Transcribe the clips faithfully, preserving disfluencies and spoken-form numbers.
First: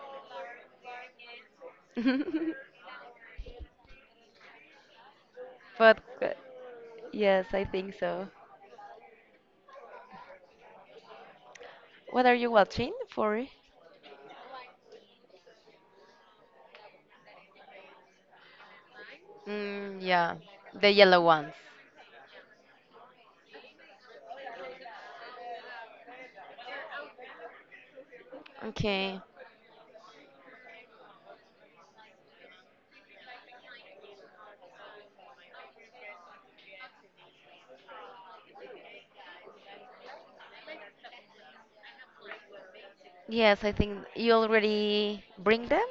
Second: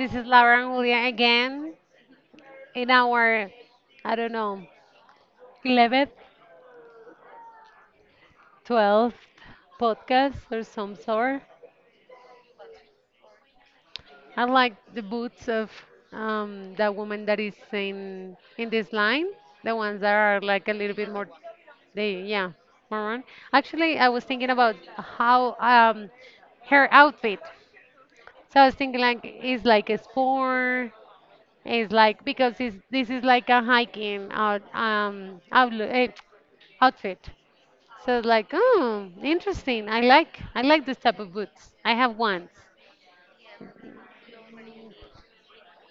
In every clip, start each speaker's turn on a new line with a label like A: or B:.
A: this is Laura and Julia again in our, I don't know,
B: But
A: eleventh,
B: uh, yes, I think so.
A: twelfth podcast or some sort.
B: What are you watching for?
A: I like the boots of um, the woman that is in in this line, the
B: Mm,
A: ones that
B: yeah,
A: are like a
B: the
A: little bit
B: yellow
A: more,
B: ones.
A: they yeah, maroon. Actually, I was thinking about how um, her outfit. So I was thinking
B: Okay.
A: like it's like a sport. It's like, because it's, this is like a hiking out um outlook, eh, outfit. So it's like, oh, interesting. I like I like this type of boots. I have ones.
B: Yes, I think you already bring them.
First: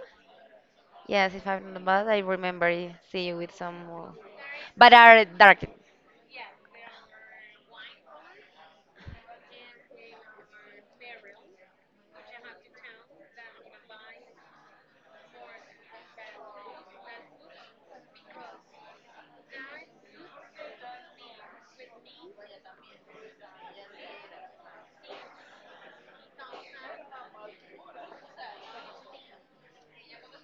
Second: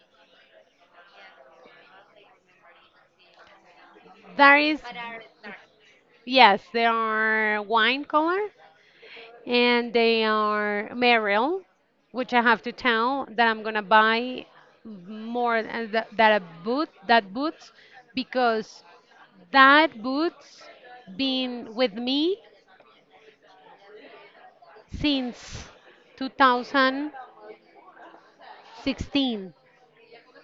B: Yes, if I'm not bad, I remember I see you with some more.
A: There is
B: But are dark.
A: Yes, they are wine color, and they are Merrell, which I have to tell that I'm gonna buy more than that, that a boot that boots, because that boots been with me since two thousand sixteen,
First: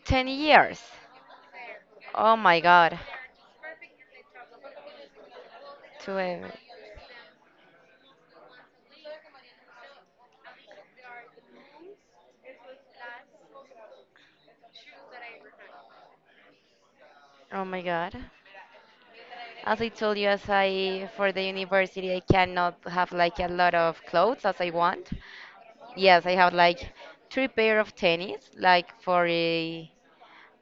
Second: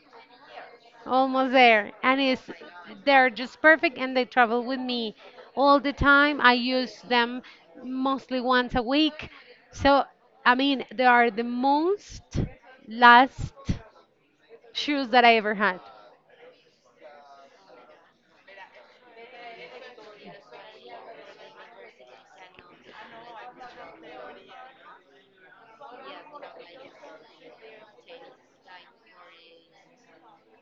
B: ten years.
A: almost there, and
B: Oh
A: it's
B: my god.
A: they're just perfect, and they travel with me all the time.
B: Twelve.
A: I use them mostly once a week. So I mean, they are the most last shoes that I ever had.
B: Oh my God. As I told you, as I for the university, I cannot have like a lot of clothes as I want. Yes, I have like three pair of tennis, like for a,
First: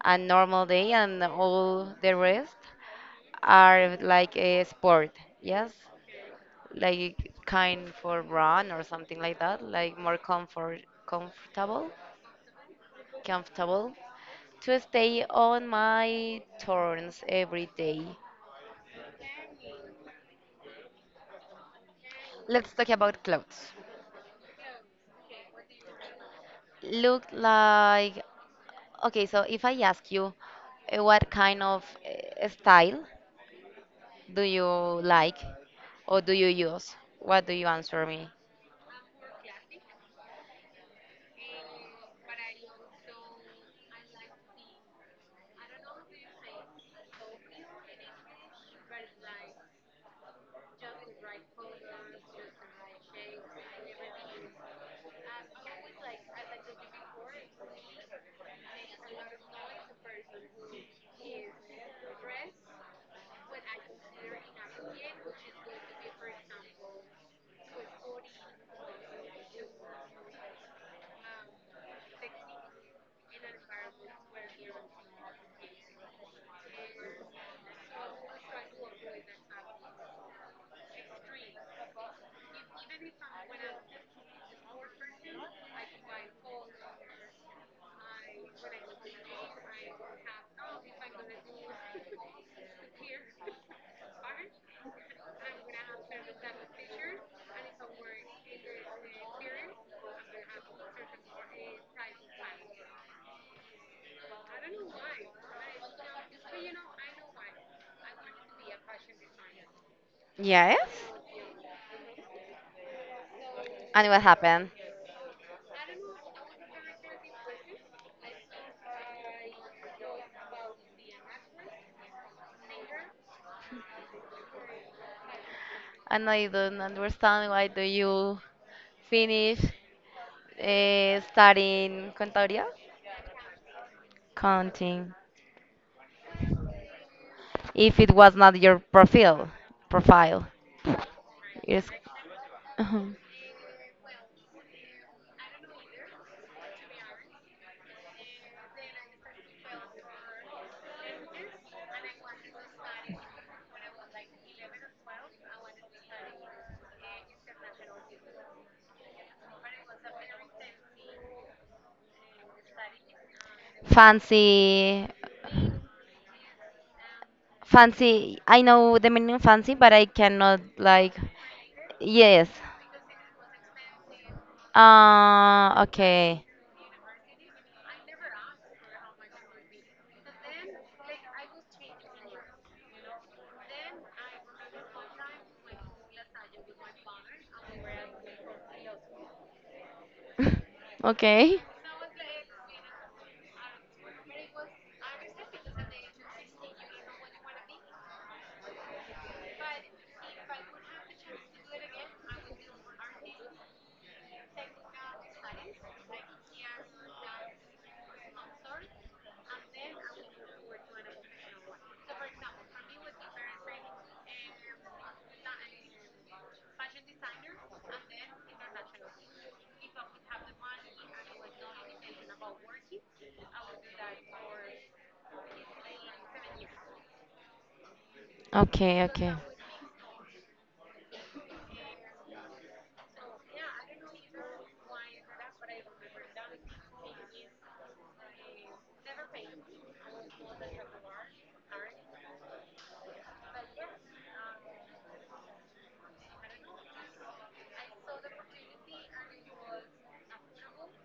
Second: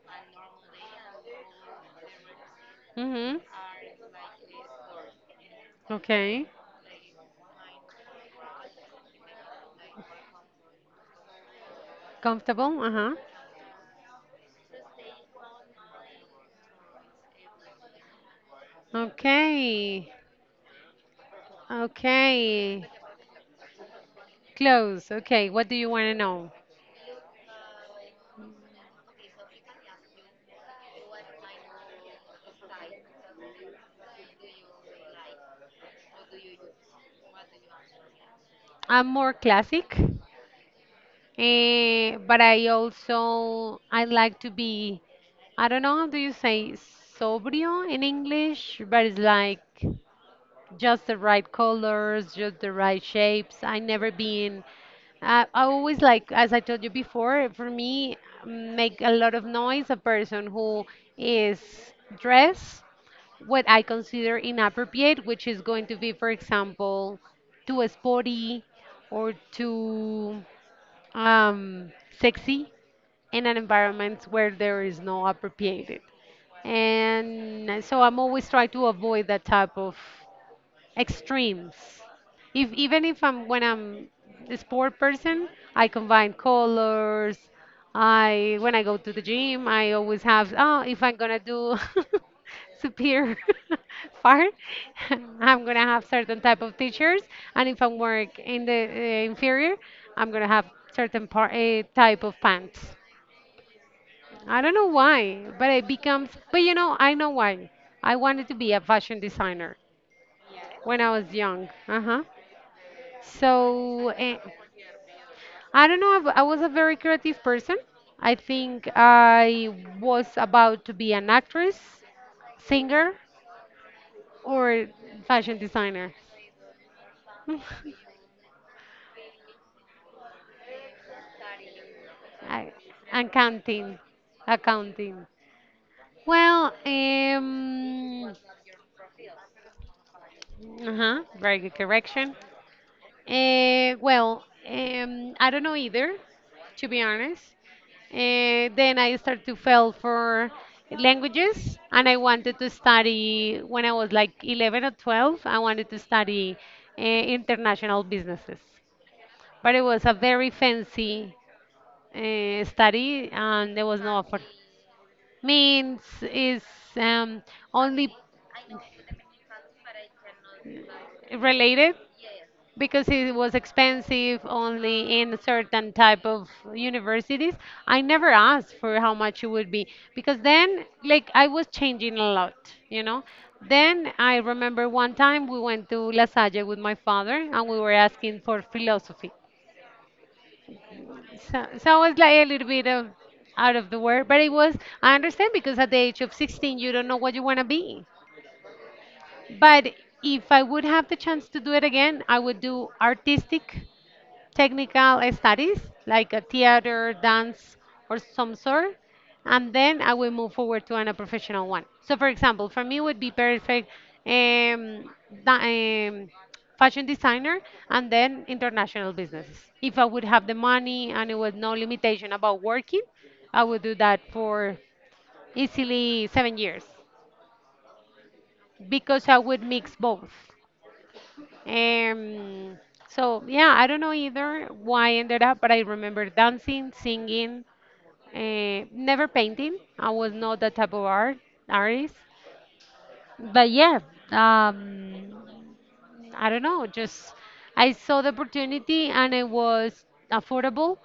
B: a normal day, and all the rest
A: Mm-hmm.
B: are like a sport. Yes,
A: Okay.
B: like kind for run or something like that, like more comfort, comfortable,
A: Comfortable. Uh-huh.
B: comfortable to stay on my turns every day.
A: Okay.
B: Let's
A: Okay.
B: talk about clothes.
A: Clothes. Okay, what do you want to know?
B: Look like okay. So if I ask you, uh, what kind of uh, style? Do you like or do you use? What do you answer me?
A: I'm more classic. Eh, but I also, I like to be, I don't know how do you say sobrio in English, but it's like just the right colors, just the right shapes. I never been I, I always like, as I told you before, for me make a lot of noise a person who is dressed what I consider inappropriate, which is going to be, for example, too sporty or too um, sexy, in an environment where there is no appropriated. And so I'm always trying to avoid that type of extremes. If even if I'm when I'm a sport person, I combine colors. I When I go to the gym, I always have, oh, if I'm gonna do superior part, I'm gonna have certain type of teachers, and if I work in the uh, inferior, I'm gonna have certain part uh, type of pants. I don't know why, but it becomes. But you know, I know why. I wanted to be a fashion designer
B: Yes?
A: when I was young. Uh huh.
B: And
A: So
B: what
A: eh,
B: happened?
A: I don't know. I was a very creative person. I think I was about to be an actress, singer, or fashion designer,
B: And I don't understand why do you finish uh, studying contaria?
A: I, and counting,
B: Counting.
A: accounting. Well,
B: If it
A: um,
B: was not your profile, profile.
A: uh-huh, very good
B: It's.
A: correction.
B: Mhm.
A: Uh, well, um, I don't know either, to be honest. Uh, then I started to fail for languages, and I wanted to study when I was like eleven or twelve. I wanted to study uh, international businesses, but it was a very fancy uh, study, and there was no offer.
B: Fancy,
A: Means is um, only
B: fancy. I know the meaning fancy, but I cannot like.
A: related,
B: Yes.
A: because it was expensive, only in
B: Uh,
A: certain type
B: okay.
A: of universities. I never asked for how much it would be, because then, like, I was changing a lot you know then I remember one time we went to La Salle with my father, and we were asking for philosophy.
B: Okay.
A: So, so I was like a little bit of out of the word, but it was I understand, because at the age of sixteen you don't know what you want to be. But if I would have the chance to do it again, I would do artistic technical studies, like a theater, dance, or some sort, and then I will move forward to an, a professional one. So, for example, for me would be perfect, um, da- um, fashion designer and then international businesses. If I would have the money and it was no limitation about working, I would do that for easily seven years,
B: Okay,
A: because
B: okay.
A: I would mix both. Um, so yeah, I don't know either why I ended up, but I remember dancing, singing, uh, never painting. I was not that type of art artist. But yeah, um, I don't know. Just, I saw the opportunity and it was affordable.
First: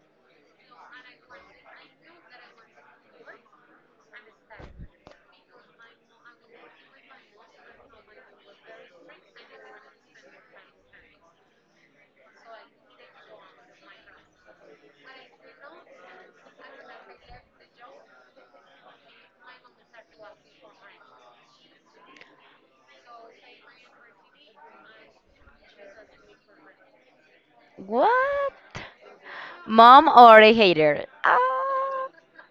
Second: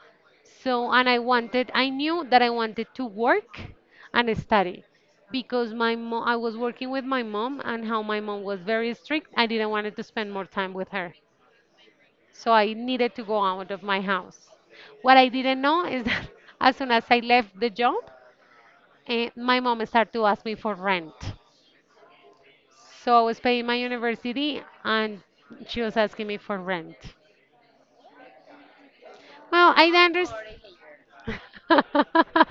A: So, and I wanted, I knew that I wanted to work and study, because my mom, I was working with my mom, and how my mom was very strict. I didn't wanted to spend more time with her. So I needed to go out of my house. What I didn't know is that as soon as I left the job, eh, my mom started to ask me for rent. So I was paying my university, and she was asking me for rent.
B: What?
A: Well, I
B: Mom or a
A: understand.
B: hater? Ah,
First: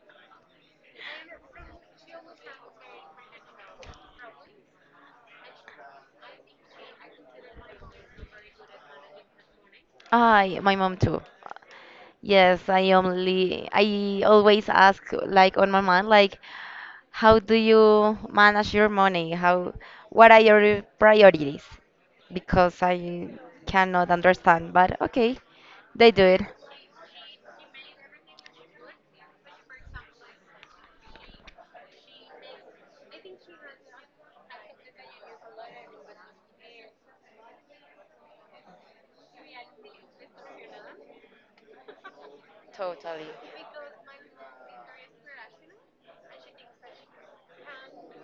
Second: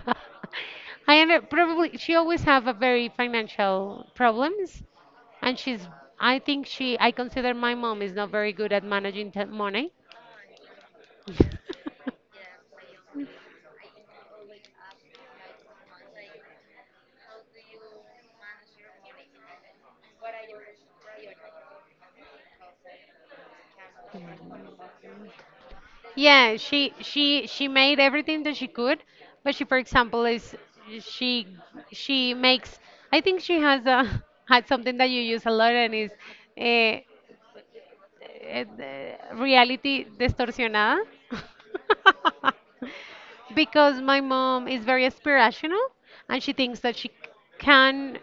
A: I under Probably she always have a very financial problems, and she's I think she I consider my mom is not very good at managing t money.
B: I, my mom too. Yes, I only, I always ask like on my mind, like, how do you manage your money? How, what are your priorities? Because I cannot understand, but okay, they do it.
A: Yeah, she she she made everything that she could, but she, for example, is, she she makes. I think she has a, had something that you use a lot and is, eh, eh, reality distorsionada.
B: Totally.
A: Because my mom is very aspirational, and she thinks that she can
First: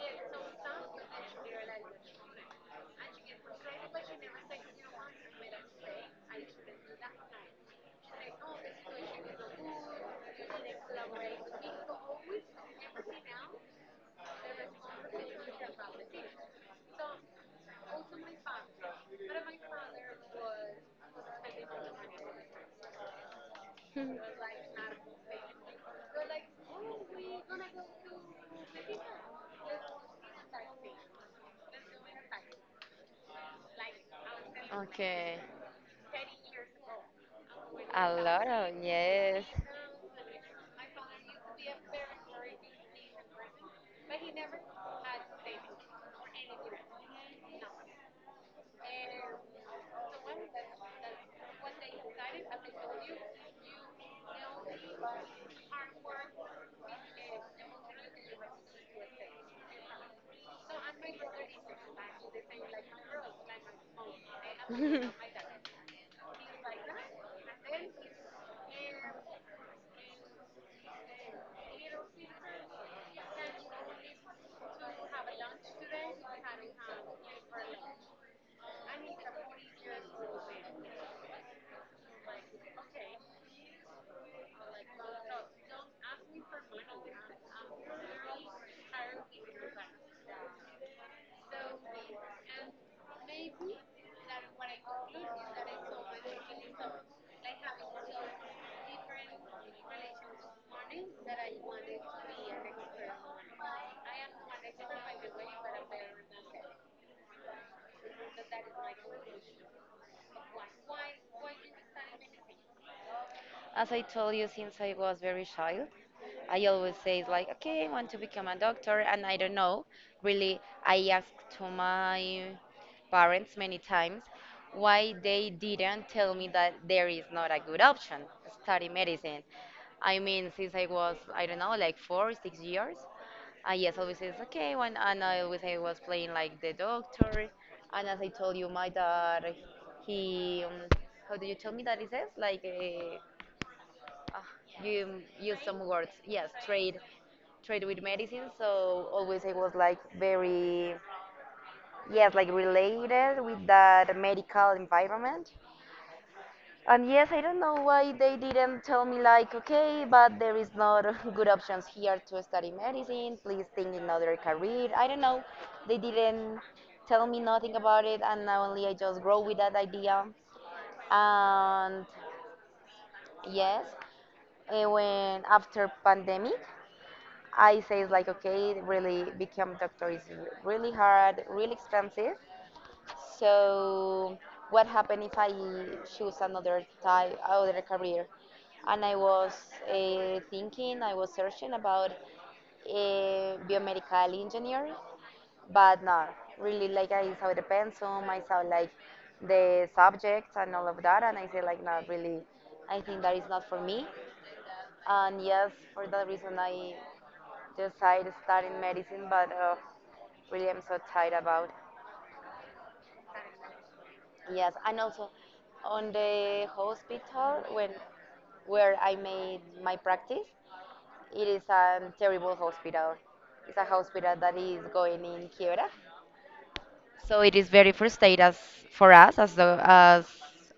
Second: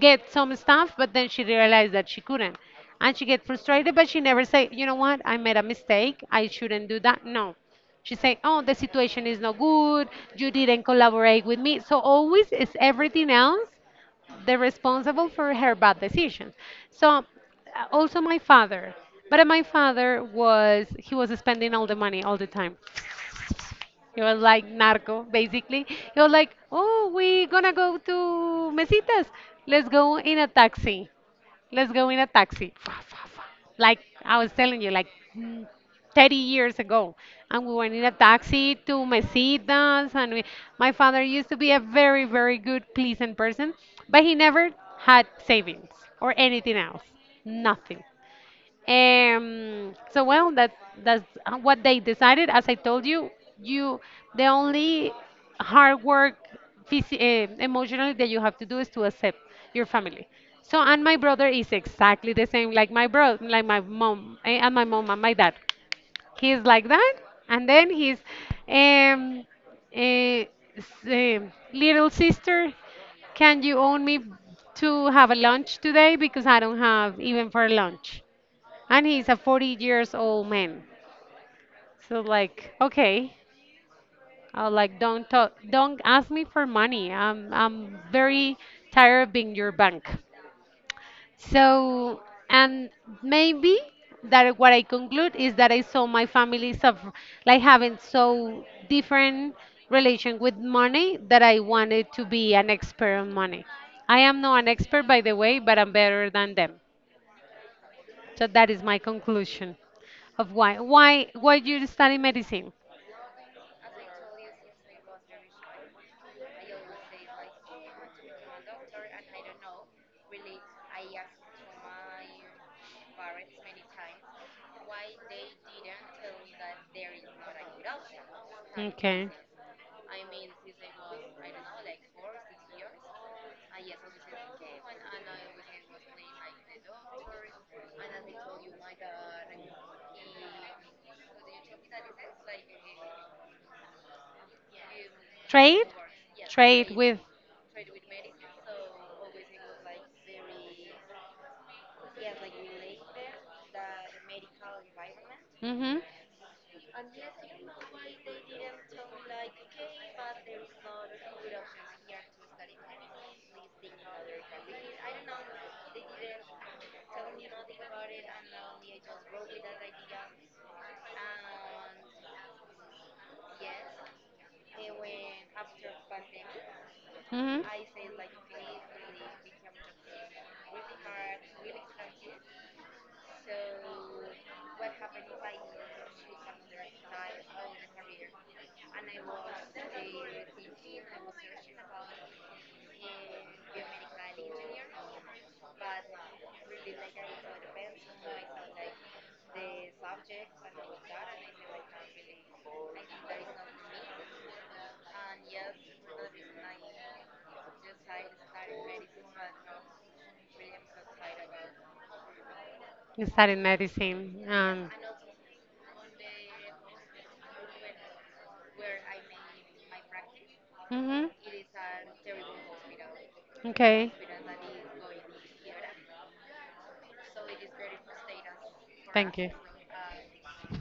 A: get some stuff, but then she realized that she couldn't, and she get frustrated, but she never say, you know what, I made a mistake, I shouldn't do that. No, she say, oh, the situation is not good, you didn't collaborate with me. So always is everything else the responsible for her bad decisions. So, uh, also my father. But uh, my father was, he was spending all the money all the time. It was like narco, basically. He was like, oh, we gonna go to Mesitas. Let's go in a taxi. Let's go in a taxi. Like I was telling you, like,
B: Okay.
A: mm, thirty years ago. And we went in
B: A
A: a
B: lot
A: taxi
B: of,
A: to
B: yes.
A: Mesitas. And we, my father used to be a very, very good, pleasant person, but he never had savings or anything else. Nothing. Um, so well, that that's uh, what they decided. As I told you, you the only hard work, phys- uh, emotionally, that you have to do is to accept your family. So and my brother is exactly the same, like my bro, like my mom, eh, and my mom and my dad. He's like that, and then his um, eh, s- um, little sister, can you own me to have a lunch today because I don't have even for lunch, and he's a forty years old man. So like, okay, uh, like, don't talk, don't ask me for money. I'm I'm very tired of being your bank. So and maybe that what I conclude is that I saw my family suffer, like, having so different relation with money, that I wanted to be an expert on money. I am not an expert, by the way, but I'm better than them. So that is my conclusion of why why why you study medicine.
B: As I told you, since I was very child, I always say it's like, okay, I want to become a doctor, and I don't know. Really, I asked to my parents many times why they didn't tell me that there is not a good option, study medicine. I mean, since I was, I don't know, like four, six years, I yes, always says, okay, when, and I always I was playing like the doctor, and as I told you, my dad, he, um, how do you tell me that he says? Like, uh, uh, you use some
A: Trade?
B: words. Yes,
A: Trade
B: trade,
A: with.
B: trade with medicine. So always I was like very, yes, like related with that medical environment.
A: Mm-hmm.
B: And yes, I don't know why they didn't tell me like, okay, but there is not good options here to study medicine. Please think in other career. I don't know. They didn't tell me nothing about it, and now only I just grow with that idea. And yes, eh, when after pandemic,
A: Mm-hmm.
B: I say it's like okay, really become doctor is really hard, really expensive. So what happened if I choose another type, other career? And I was uh, thinking, I was searching about a biomedical engineer, but no, really like I saw the pensum, I saw like the subjects and all of that, and I said like not really, I think that is not for me. And yes, for that reason I just I studying medicine, but uh, really I'm so tired about.
A: I studied medicine
B: Yes,
A: and.
B: and also on the hospital when where I made my practice,
A: Hmm.
B: it is a terrible hospital. It's a
A: Okay.
B: hospital that is going in quiebra. So it is very frustrating as for
A: Thank
B: us
A: you.
B: as the, as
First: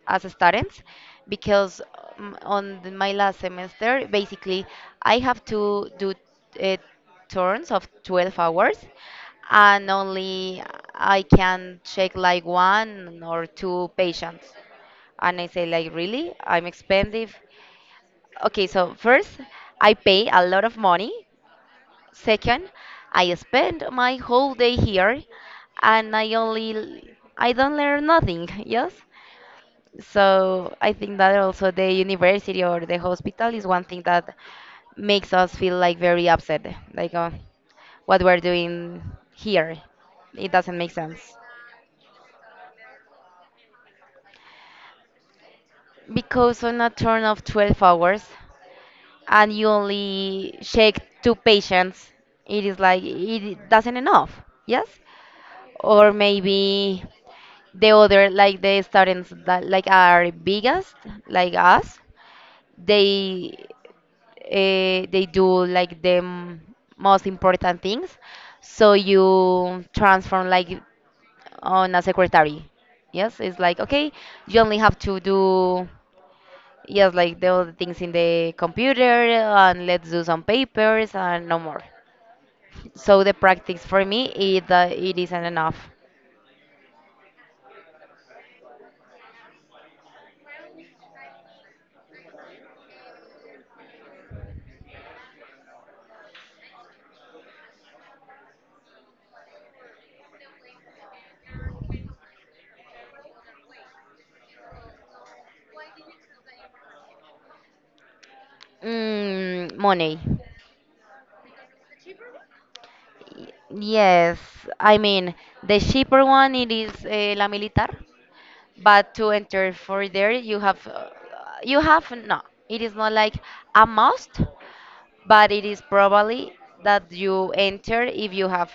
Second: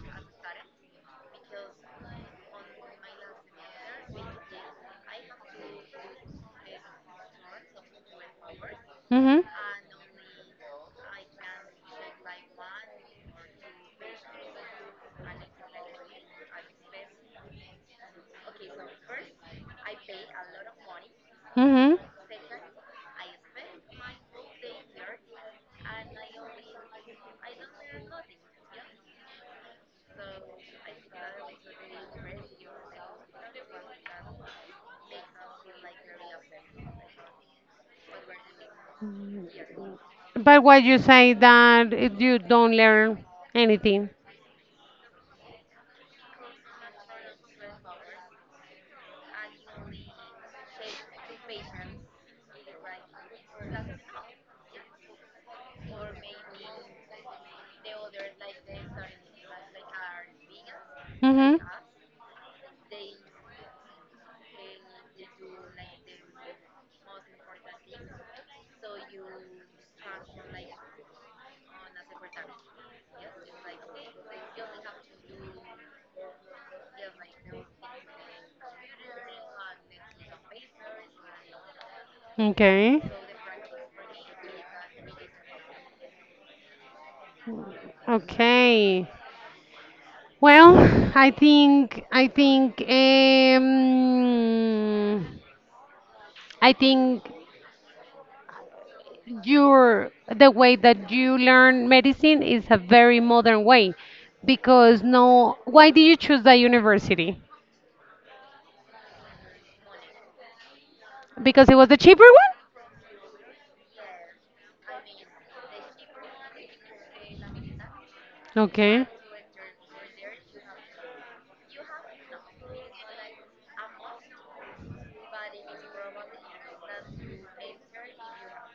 B: as students because um, on the, my last semester basically I have to do uh, turns of twelve hours
A: Mhm.
B: and only I can check like one or two patients and I say like really I'm expensive. Okay, so first I pay a lot of money.
A: Mhm.
B: Second, I spend my whole day here and I only I don't learn nothing, yes? So I think that also the university or the hospital is one thing that makes us feel like very upset, like uh, what we're doing here. It
A: But
B: doesn't
A: what
B: make
A: you say
B: sense.
A: that it- you don't learn anything.
B: Because on a turn of twelve hours and you only shake two patients, it is like it doesn't enough, yes? Or maybe the other like the students that like are biggest like
A: Mhm.
B: us they uh, they do like the m- most important things, so you transform like on a secretary. Yes, it's like okay, you only have to do yes like the other things in the computer and let's do some papers and no more.
A: Okay.
B: So the practice for me is that it isn't enough.
A: Okay. Well, I think I think um, I think your the way that you learn medicine is a very modern way, because no why did you choose that university?
B: Mm, money.
A: Because it was the cheaper one?
B: Yes, I mean the cheaper one it is uh, La Militar,
A: Okay.
B: but to enter for there you have uh, you have no, it is not like a must, but it is probably that you enter if you have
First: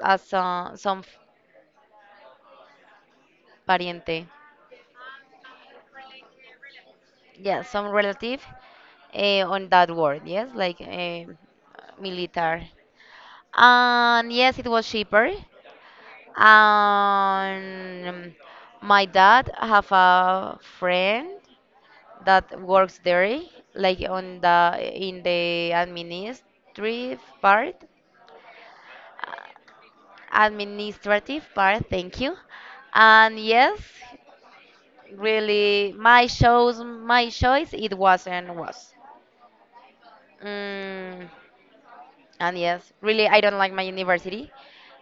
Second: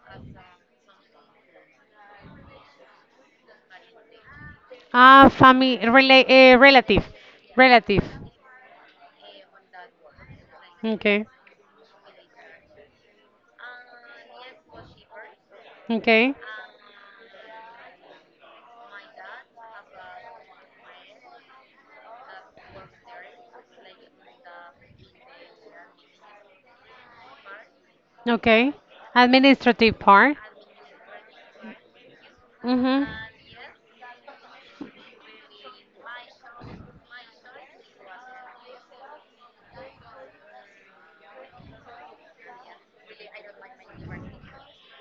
B: uh, some some pariente,
A: Ah, family rela uh, relative.
B: yeah, some
A: Relative.
B: relative uh, on that word, yes, like uh,
A: Okay.
B: Militar. And yes, it was cheaper.
A: Okay.
B: And my dad have a friend that works there, like on the in the administrative part,
A: Okay. Administrative part.
B: administrative part. Thank you.
A: Mhm.
B: And yes, really, my shows, my choice, it wasn't was. Mm, and yes, really, I don't like my university.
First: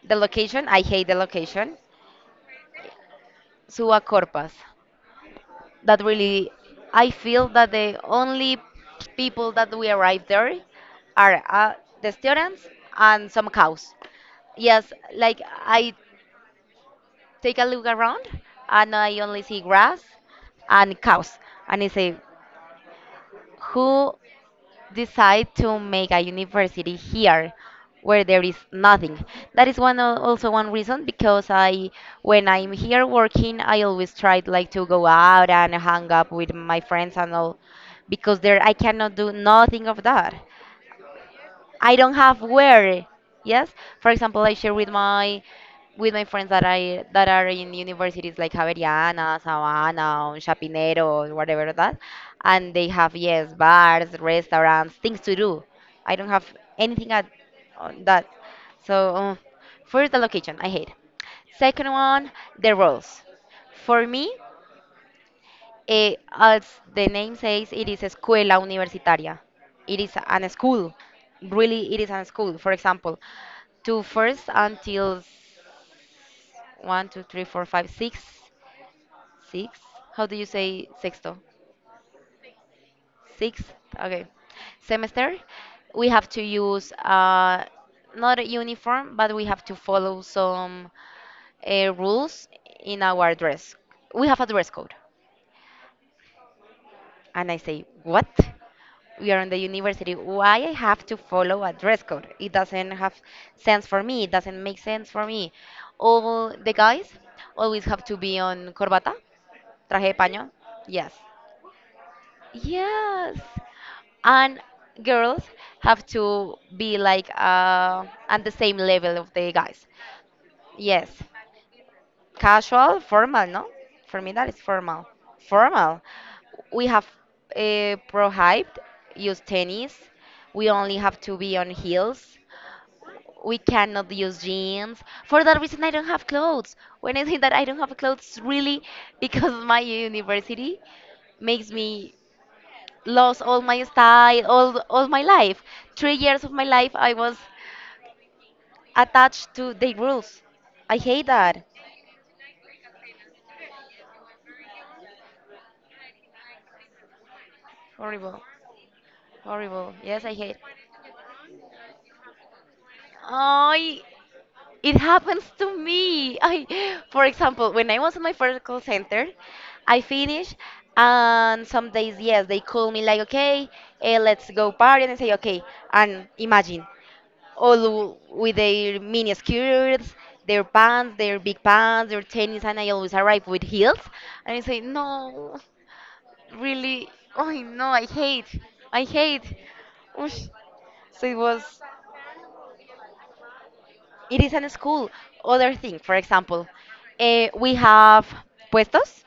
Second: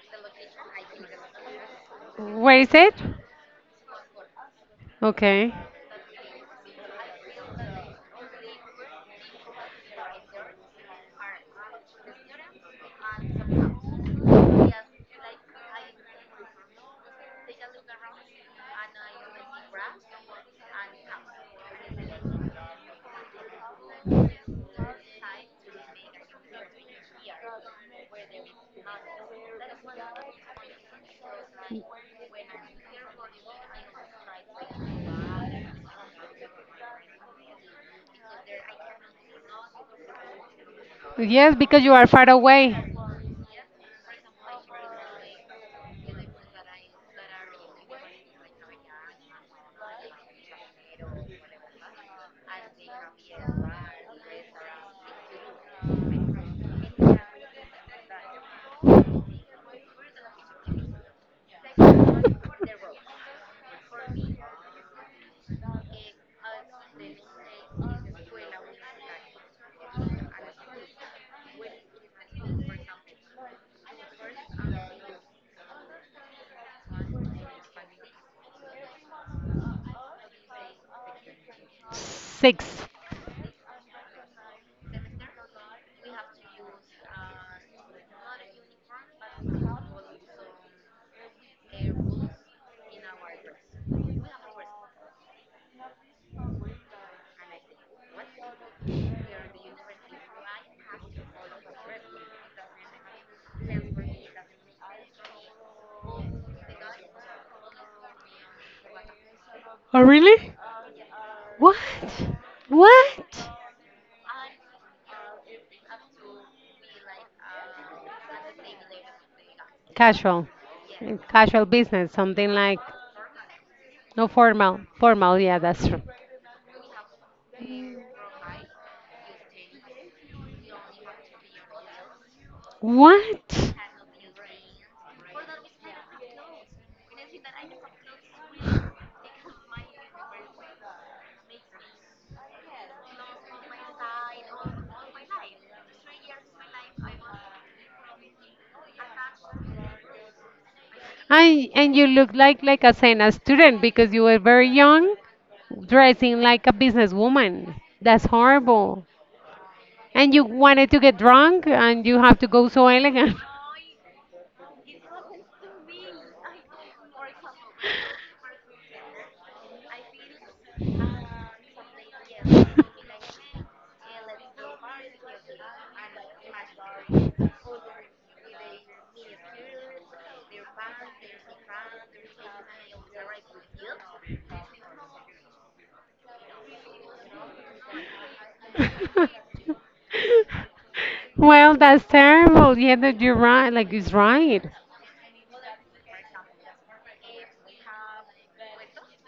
B: The location, I hate the location.
A: Where is it?
B: Suba Corpas.
A: Okay.
B: That really I feel that the only people that we arrive there are uh, the students and some cows. Yes, like I take a look around and I only see grass and cows, and I say, who decide to make a university here where there is nothing. That is one al- also one reason because I when I'm here working I always try like to go out and hang up with my friends and all because there I cannot do nothing of that.
A: Yes, because you
B: I
A: are
B: don't
A: far
B: have
A: away.
B: where. Yes. For example, I share with my with my friends that I that are in universities like Javeriana, Sabana, or Chapinero, or whatever that, and they have yes bars, restaurants, things to do. I don't have anything at on that. So um, first the location, I hate. Second one, the rules. For me, eh, as the name says, it is escuela universitaria. It is an school. Really, it is an school. For example, to first until one, two, three, four, five, six, six. How do you say sexto?
A: Six.
B: Sixth. Okay. Semester. We have to use uh, not a uniform, but we have to follow some uh, rules in our dress. We have a dress code. And I say, what? We are in the university. Why I have to follow a dress code? It doesn't have sense for me. It doesn't make sense for me. All the guys always have to be on corbata,
A: Oh,
B: traje de paño.
A: really?
B: Yes.
A: What? What?
B: Yes. And girls have to be like uh, on the same level of the guys.
A: Casual.
B: Yes.
A: Mm, Casual business, something like,
B: Casual, formal, no? For
A: no,
B: me, that is
A: formal.
B: formal.
A: Formal, yeah, that's true.
B: Formal. We have uh, prohibited use tennis. We only have to be on heels.
A: What?
B: We cannot use jeans. For that reason, I don't have clothes. When I think that I don't have clothes, really, because my university makes me lose all my style, all all my life. Three years of my life, I was attached to the rules. I hate that.
A: I and You look like like a Sena student, because you were very young, dressing like a businesswoman. That's
B: Horrible,
A: horrible.
B: horrible. Yes, I
A: And you
B: hate.
A: wanted to get drunk and you have to go so elegant.
B: I it happens to me. I, for example, when I was in my first call center, I finish, and some days yes, they call me like, okay, eh, let's go party, and I say okay, and imagine all w- with their mini skirts, their pants, their big pants, their tennis, and I always arrive with heels, and I say no, really, oh no, I hate, I hate. Oosh. So it was.
A: Well, that's terrible. Yeah, that you're right. Like, it's
B: It is
A: right.
B: a school. Other thing, for example, eh, we have puestos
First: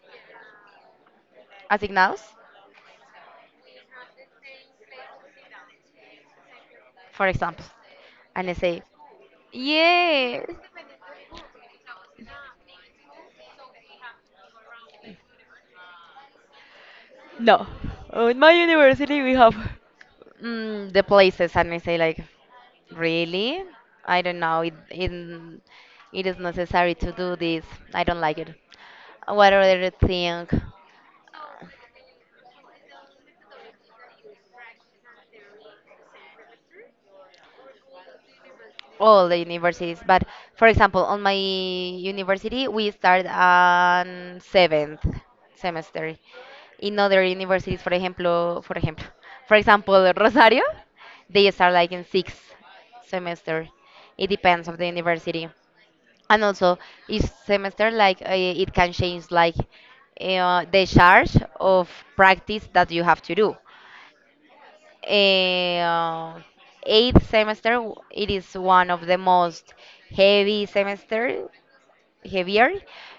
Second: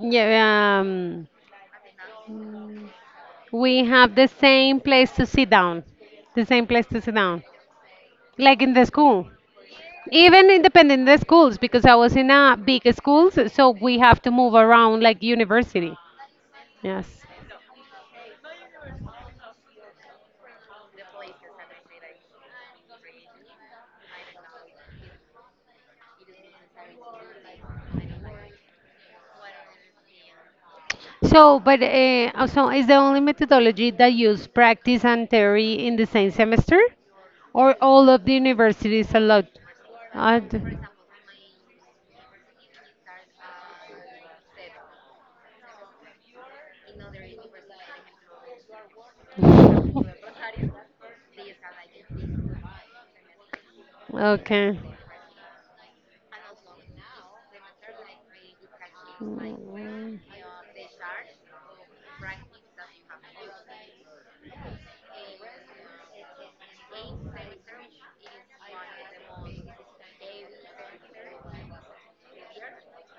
A: Yeah, um,
B: asignados,
A: we have the same place to sit down. The same place to sit
B: for
A: down.
B: example, and I
A: Like in
B: say,
A: the school.
B: yeah,
A: Even independent the schools, because I was in a big schools, so we have to move around like university. Yes.
B: we have mm, the places, and I say like, really? I don't know. It, it it is necessary to do this. I don't like it. What other thing?
A: So, but uh, also, is the only methodology that use practice and theory in the same semester, or all of the universities
B: All the
A: allowed?
B: universities. But
A: Uh, d-
B: for example, on my university, we start on seventh semester. In other universities, for example, for example, for example, Rosario, they start like in sixth semester. It depends
A: okay.
B: of the university. And also, each semester, like uh, it can change like uh, the charge of practice that you have to do. Uh, eighth semester, w- it is one of the most heavy semester, heavier,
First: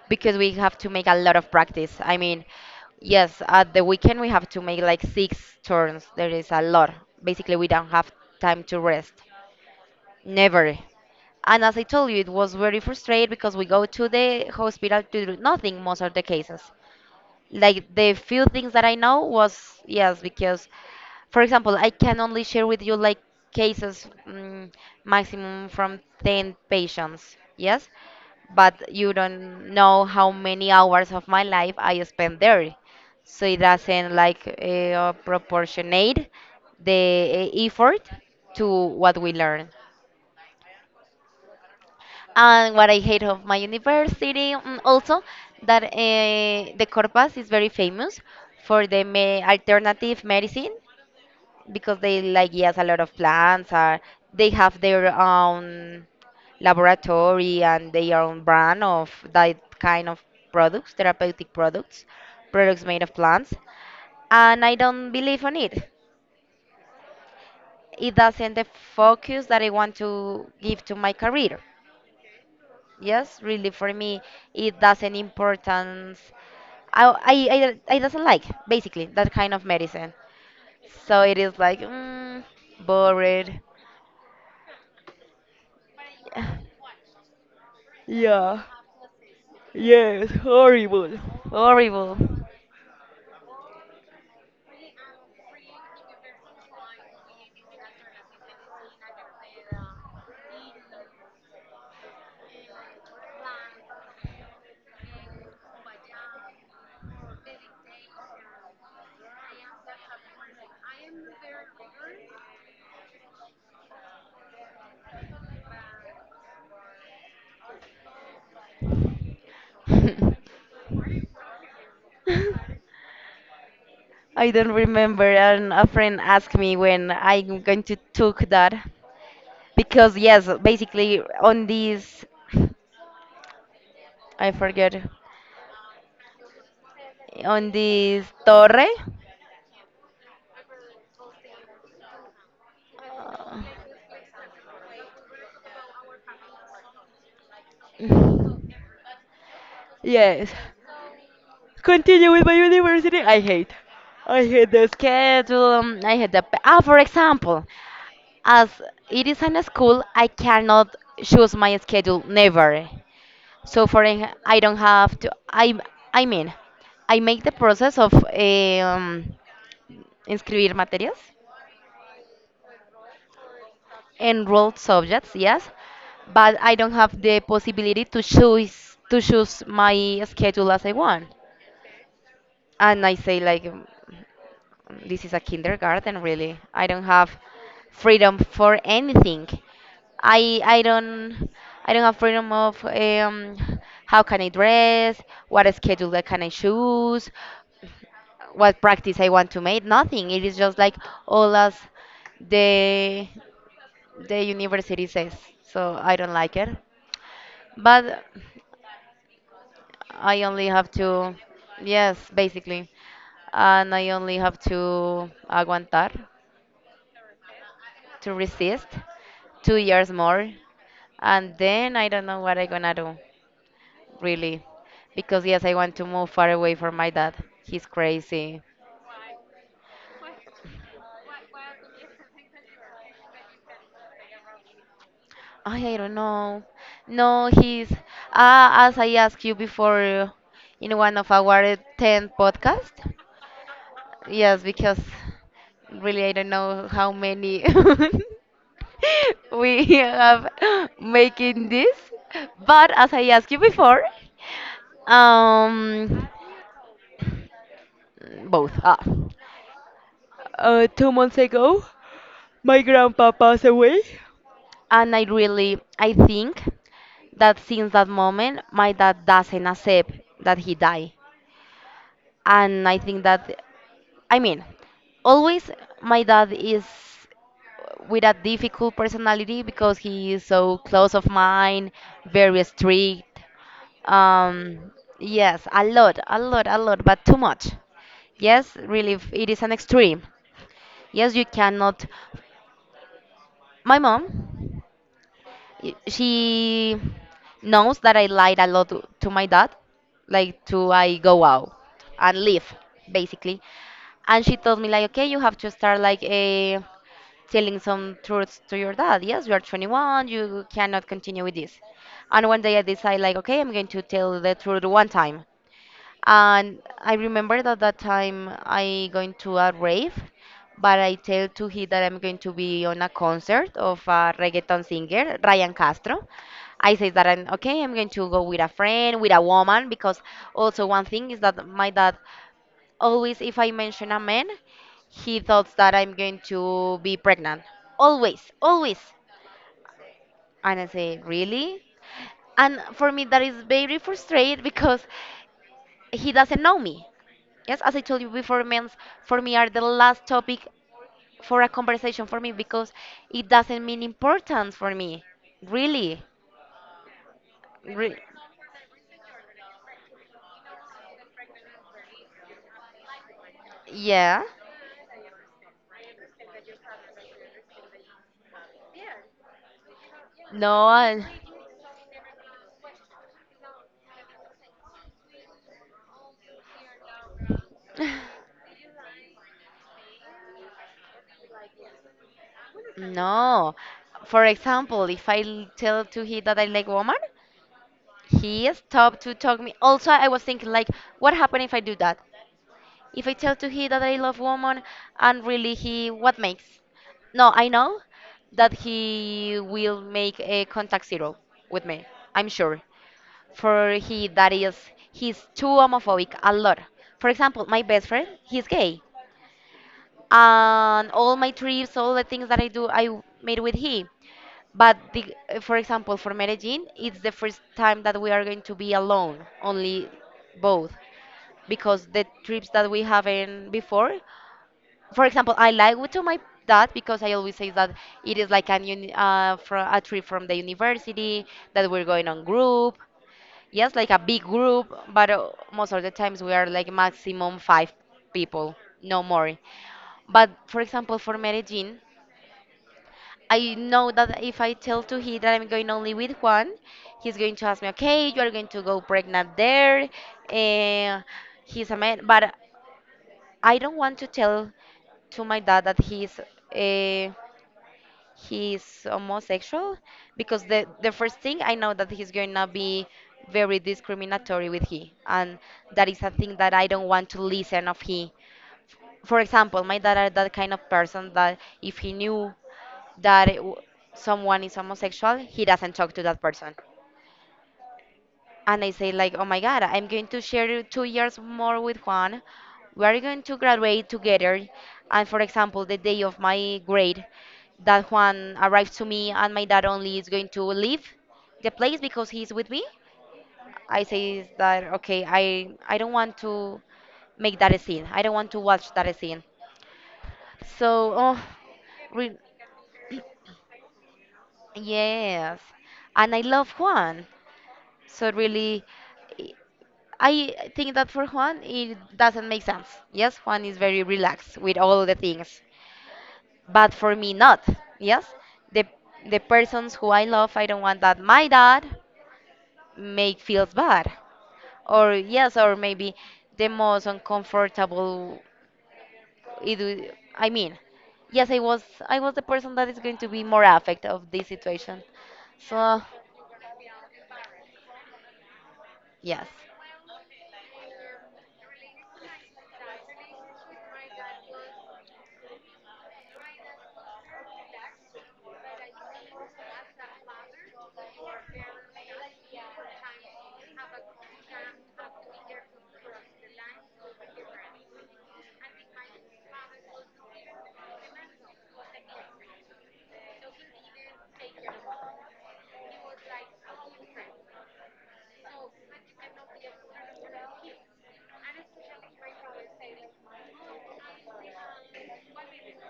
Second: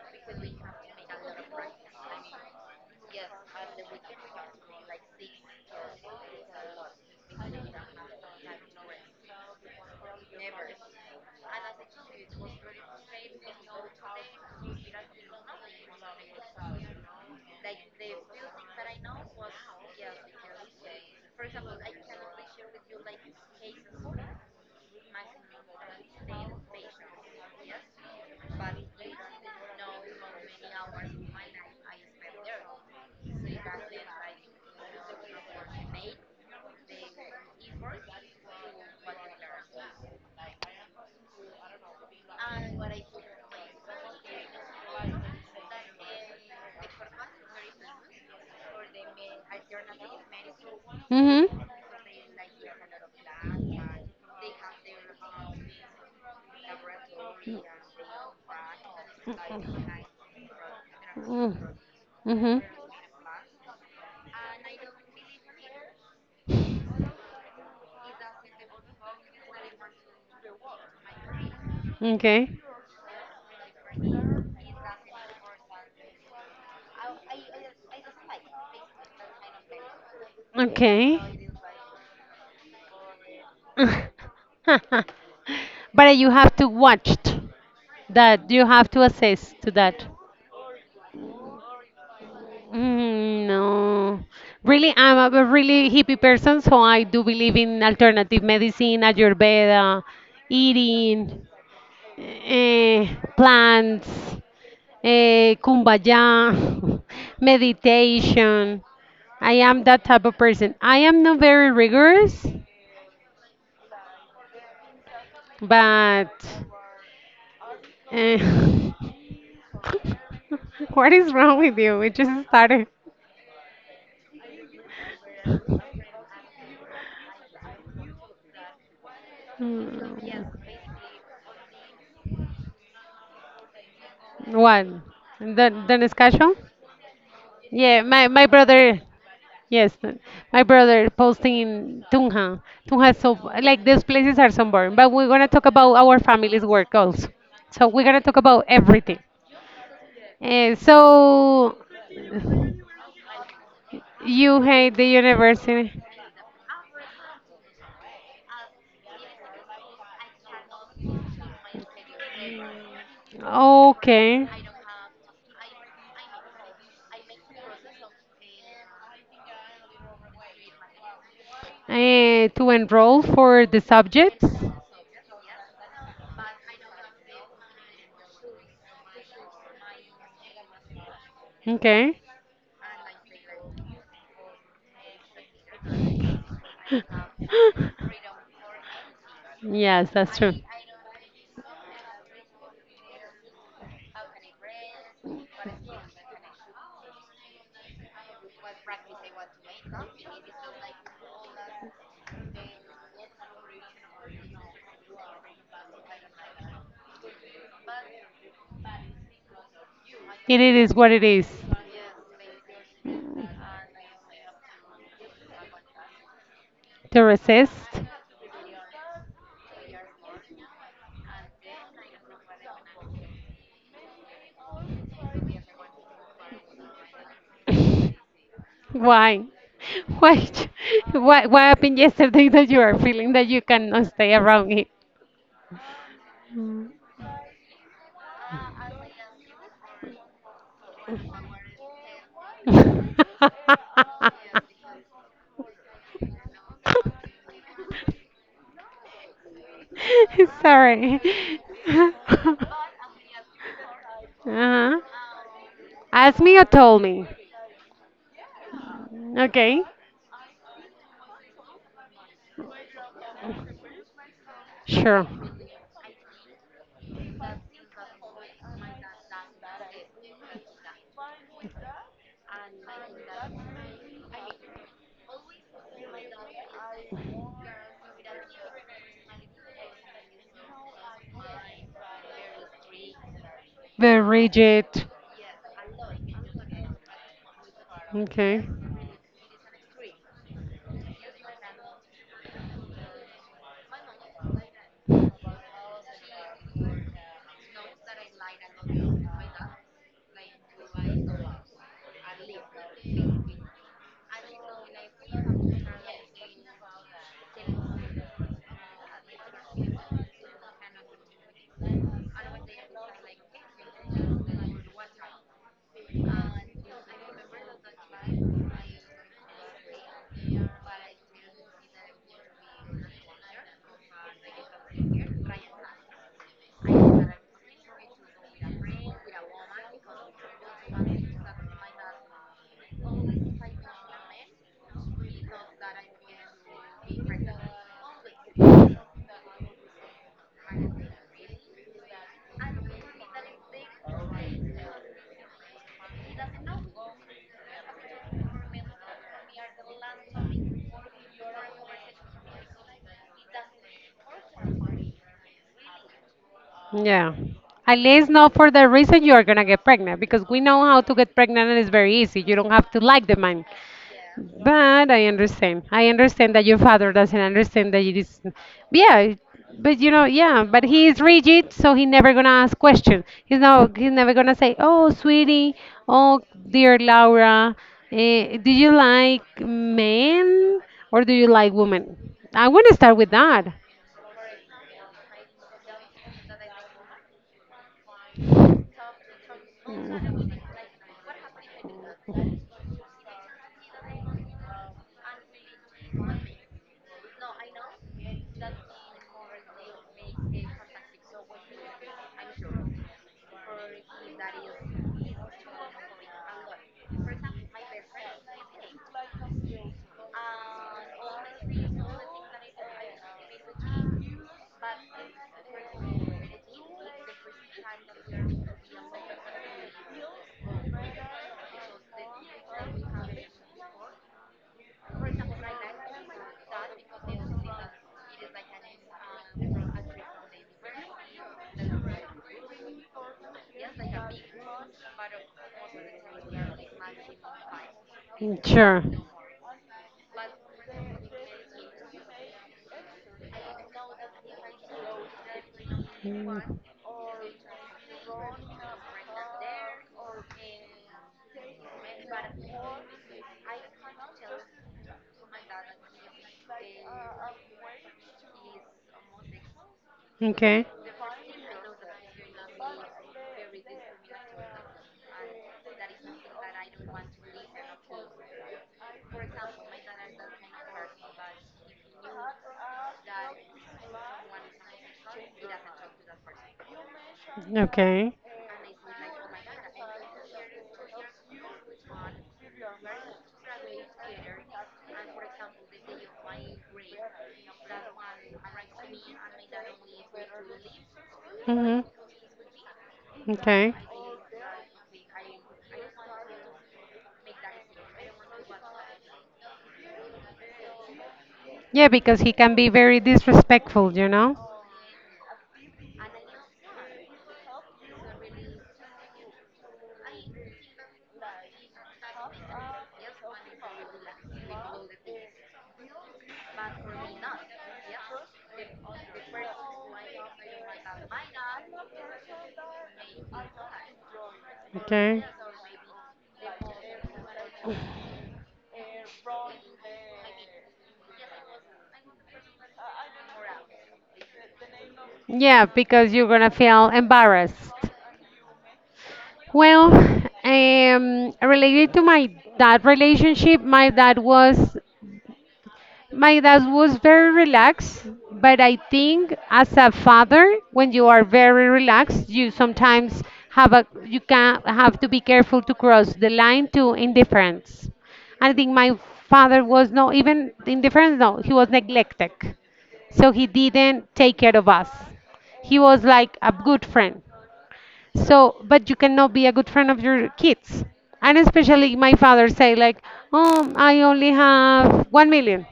B: because we have to make a lot of practice. I mean, yes, at the weekend we have to make like six turns. There is a lot. Basically, we don't have time to rest. Never. And as I told you, it was very frustrating because we go to the hospital to do nothing most of the cases like the few things that I know was yes because for example I can only share with you like cases mm, maximum from ten patients, yes, but you don't know how many hours of my life I spend there, so it doesn't like uh, proportionate the uh, effort to what we learn and what I hate of my university. Mm, also, that uh, the Corpas is very famous for the me- alternative medicine
A: Mm-hmm.
B: because they like yes a lot of plants are they have their own laboratory and their own brand of that kind of products, therapeutic products,
A: Mm-hmm.
B: products made of plants. And I don't believe on it. It doesn't the focus that I want to give to my career.
A: Okay.
B: Yes, really, for me, it doesn't importance. I, I, I, I doesn't like, basically, that kind of medicine.
A: Okay.
B: So it is like, mm, bored.
A: But you have to watch that.
B: Yeah,
A: You have to assess to that.
B: yes, horrible. Horrible.
A: Mm, No, really, I'm a really hippie person, so I do believe in alternative medicine, Ayurveda, eating, eh, plants, eh, kumbaya, meditation. I am that type of person. I am not very rigorous, but eh, what is wrong with you? We just started.
B: I don't remember. And a friend asked me when I'm going to took that because
A: Mm,
B: yes, basically on this, I
A: What?
B: forget,
A: The, the discussion?
B: on
A: Yeah,
B: this
A: my, my
B: torre.
A: brother, yes, my brother posting in Tunja. Tunja is so, like, these places are sunburned, but we're going to talk about our family's work also. So we're going to talk
B: uh,
A: about everything.
B: Yes.
A: Uh, so,
B: Continue with my university. I hate. I
A: you
B: hate the
A: hate the
B: schedule.
A: university?
B: um, I hate the. pa- Ah, for example, as it is in a school, I cannot choose my schedule. Never. So for en-
A: Okay.
B: I don't have to. I I mean, I make the process of um, inscribir materias,
A: Uh, to enroll for the subjects?
B: enrolled subjects. Yes, but I don't have the possibility to choose to choose my schedule as I want.
A: Okay.
B: And I say like. This is a kindergarten, really. I don't have freedom for anything.
A: Yes, that's true.
B: I I don't I don't have freedom of um, how can I dress, what schedule I can I choose, what practice I want to make. Nothing. It is just like all as the the university says. So I don't like it. But I
A: It
B: only
A: it
B: have
A: is what it
B: to,
A: is.
B: yes, basically, and I only have to aguantar.
A: To resist.
B: To resist two years more, and then I don't know what I'm gonna do, really, because yes, I want to move far away from my dad. He's crazy.
A: Why? Why? ch- What, what happened yesterday that you are feeling that you cannot stay around it?
B: I, I don't know. No, he's uh, as I asked you before, in one of our ten podcast. Yes, because really, I don't know how many we have
A: Sorry.
B: making this.
A: Uh-huh.
B: But as I asked you before, um
A: Ask me or told me.
B: mm, both. Ah.
A: Okay.
B: Uh, two months ago, my grandpa passed away. And I
A: Sure.
B: really, I think that since that moment, my dad doesn't accept that he died. And I think that, I mean, always my dad is with a difficult personality, because he is so close of mine, very strict.
A: Very rigid.
B: Um, yes, a lot, a lot, a lot, but too much.
A: Okay.
B: Yes, really, f- it is an extreme. Yes, you cannot. My mom, y- she knows that I lied a lot to, to my dad, like to I go out and leave, basically. And she told me like, okay, you have to start like a telling some truths to your dad. Yes, you are twenty-one, you cannot continue with this. And one day I decide like, okay, I'm going to tell the truth one time. And I remember that that time I going to a rave, but I tell to he that I'm going to be on a concert of a reggaeton singer, Ryan Castro. I say that I'm okay, I'm going to go with a friend, with a woman, because also one thing is that my dad always, if I mention a man, he thought that I'm going to be pregnant. Always, always. And I say, really? And for me, that is very frustrating because he doesn't know me. Yes, as I told you before, memes for me are the last topic for a conversation for me because it doesn't mean importance for me. Really.
A: Yeah. At
B: Re-
A: least not for the reason you are gonna get pregnant, because we know how to get pregnant, and it's very easy. You don't have to like the man.
B: yeah.
A: But I understand. I understand that your father doesn't understand that it is. Yeah, but you know, yeah. But
B: No,
A: he is
B: I-
A: rigid, so he never gonna ask questions. He's not. He's never gonna say, "Oh, sweetie. Oh, dear Laura. Eh, do you like men or do you like women?" I wanna start with that.
B: No. For example, if I l- tell to he that I like woman, he stopped to talk me. Also, I was thinking like, what happened if I do that? If I tell to he that I love woman and really he what makes? No, I know that he will make a contact zero with me. I'm sure. For he that is he's too homophobic a lot. For example, my best friend, he's gay. And all my trips, all the things that I do, I w- made with he. But the, for example, for Medellin, it's the first time that we are going to be alone, only both, because the trips that we haven't before, for example, I like to my that because I always say that it is like an uni- uh, from a trip from the university that we're going on group. Yes, like a big group, but uh, most of the times we are like maximum five people,
A: Sure.
B: no more. But for example, for Medellin, I know that if I tell to he that I'm going only with Juan, he's going to ask me, okay, you are going to go pregnant there. Uh, he's a man, but I don't want to tell to my dad that he's uh, he's homosexual, because
A: Okay.
B: the the first thing I know that he's going to be very discriminatory with he, and that is a thing that I don't want to listen of he. For example, my dad are that kind of person that if he knew that it w- someone is homosexual, he doesn't talk to that person.
A: Okay. Uh,
B: And I say like, oh my God, I'm going to share two years more with Juan. We are going to graduate together. And for example, the day of my grade, that Juan arrives to me and my dad only is going to leave the
A: hmm.
B: place because he's with me.
A: Okay.
B: I say that okay, I I don't want to make that a scene. I don't want to watch that a scene. So oh,
A: Yeah,
B: re-
A: because he can be very disrespectful, you know?
B: yes, and I love Juan. So really, i- I think that for Juan, it doesn't make sense. Yes, Juan is very relaxed with all the things, but for me, not. Yes, the the persons who I love, I don't want that my dad make feels bad, or
A: Okay.
B: yes, or maybe the most uncomfortable. It, w- I mean, yes, I was I was the person that is going to be more affected of this situation.
A: Yeah,
B: So
A: because you're gonna feel embarrassed.
B: yes,
A: Well, um, related to my dad relationship, my dad was my dad was very relaxed, but I think, as a father, when you are very relaxed, you sometimes have a you can have to be careful to cross the line to indifference. I think my father was no even indifference, no, he was neglected. So he didn't take care of us. He was like a good friend. So, but you cannot be a good friend of your kids. And especially my father say like, oh, I only have one million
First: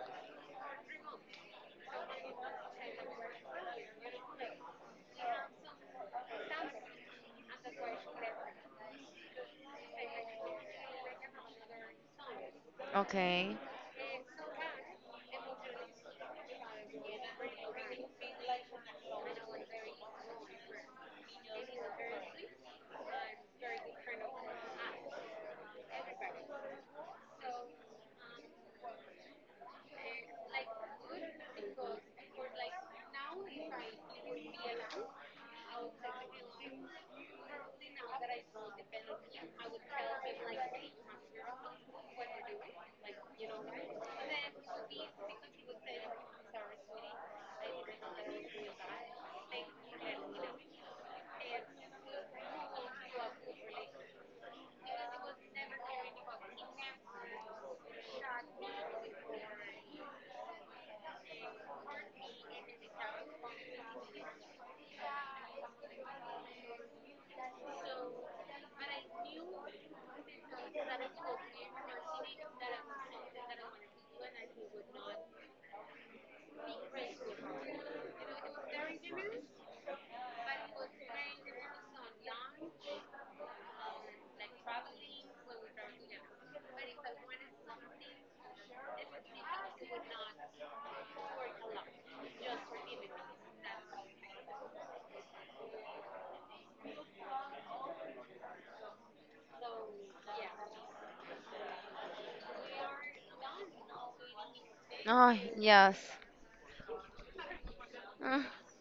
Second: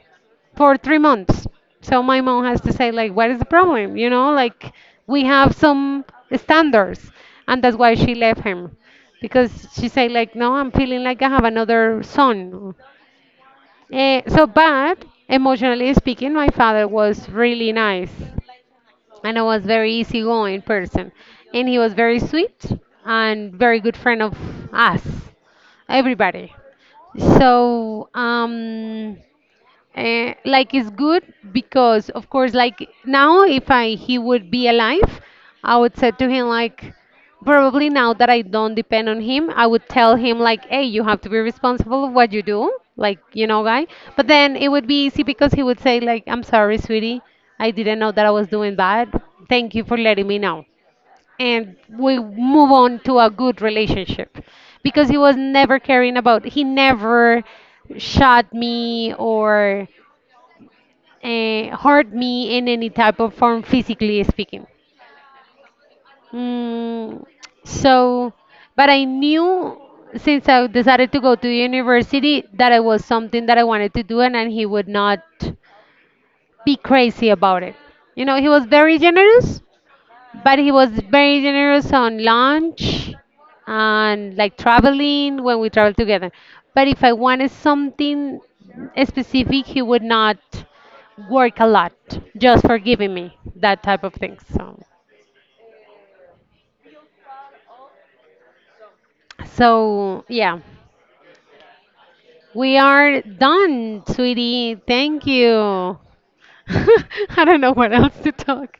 A: for three months. So my mom has to say like, what is the problem? You know, like, we have some standards, and that's why she left him, because she say like, no, I'm feeling like I have another son.
B: okay.
A: Eh, so, but emotionally speaking, my father was really nice, and I was very easygoing person. And he was very sweet, and very good friend of us, everybody. So um, uh, like, it's good, because of course, like, now, if I he would be alive, I would say to him, like, probably now that I don't depend on him, I would tell him, like, hey, you have to be responsible of what you do, like, you know, guy. But then it would be easy, because he would say, like, I'm sorry, sweetie, I didn't know that I was doing bad, thank you for letting me know, and we move on to a good relationship, because he was never caring about, he never shot me or uh, hurt me in any type of form, physically speaking. Mm, so, but I knew since I decided to go to university that it was something that I wanted to do, and, and he would not be crazy about it. You know, he was very generous, but he was very generous on lunch and like traveling when we traveled together. But if I wanted something specific, he would not work a lot just for giving me that type of thing. So, so yeah, we are done, sweetie. Thank
B: Oh
A: you.
B: yes.
A: I don't know what else to talk.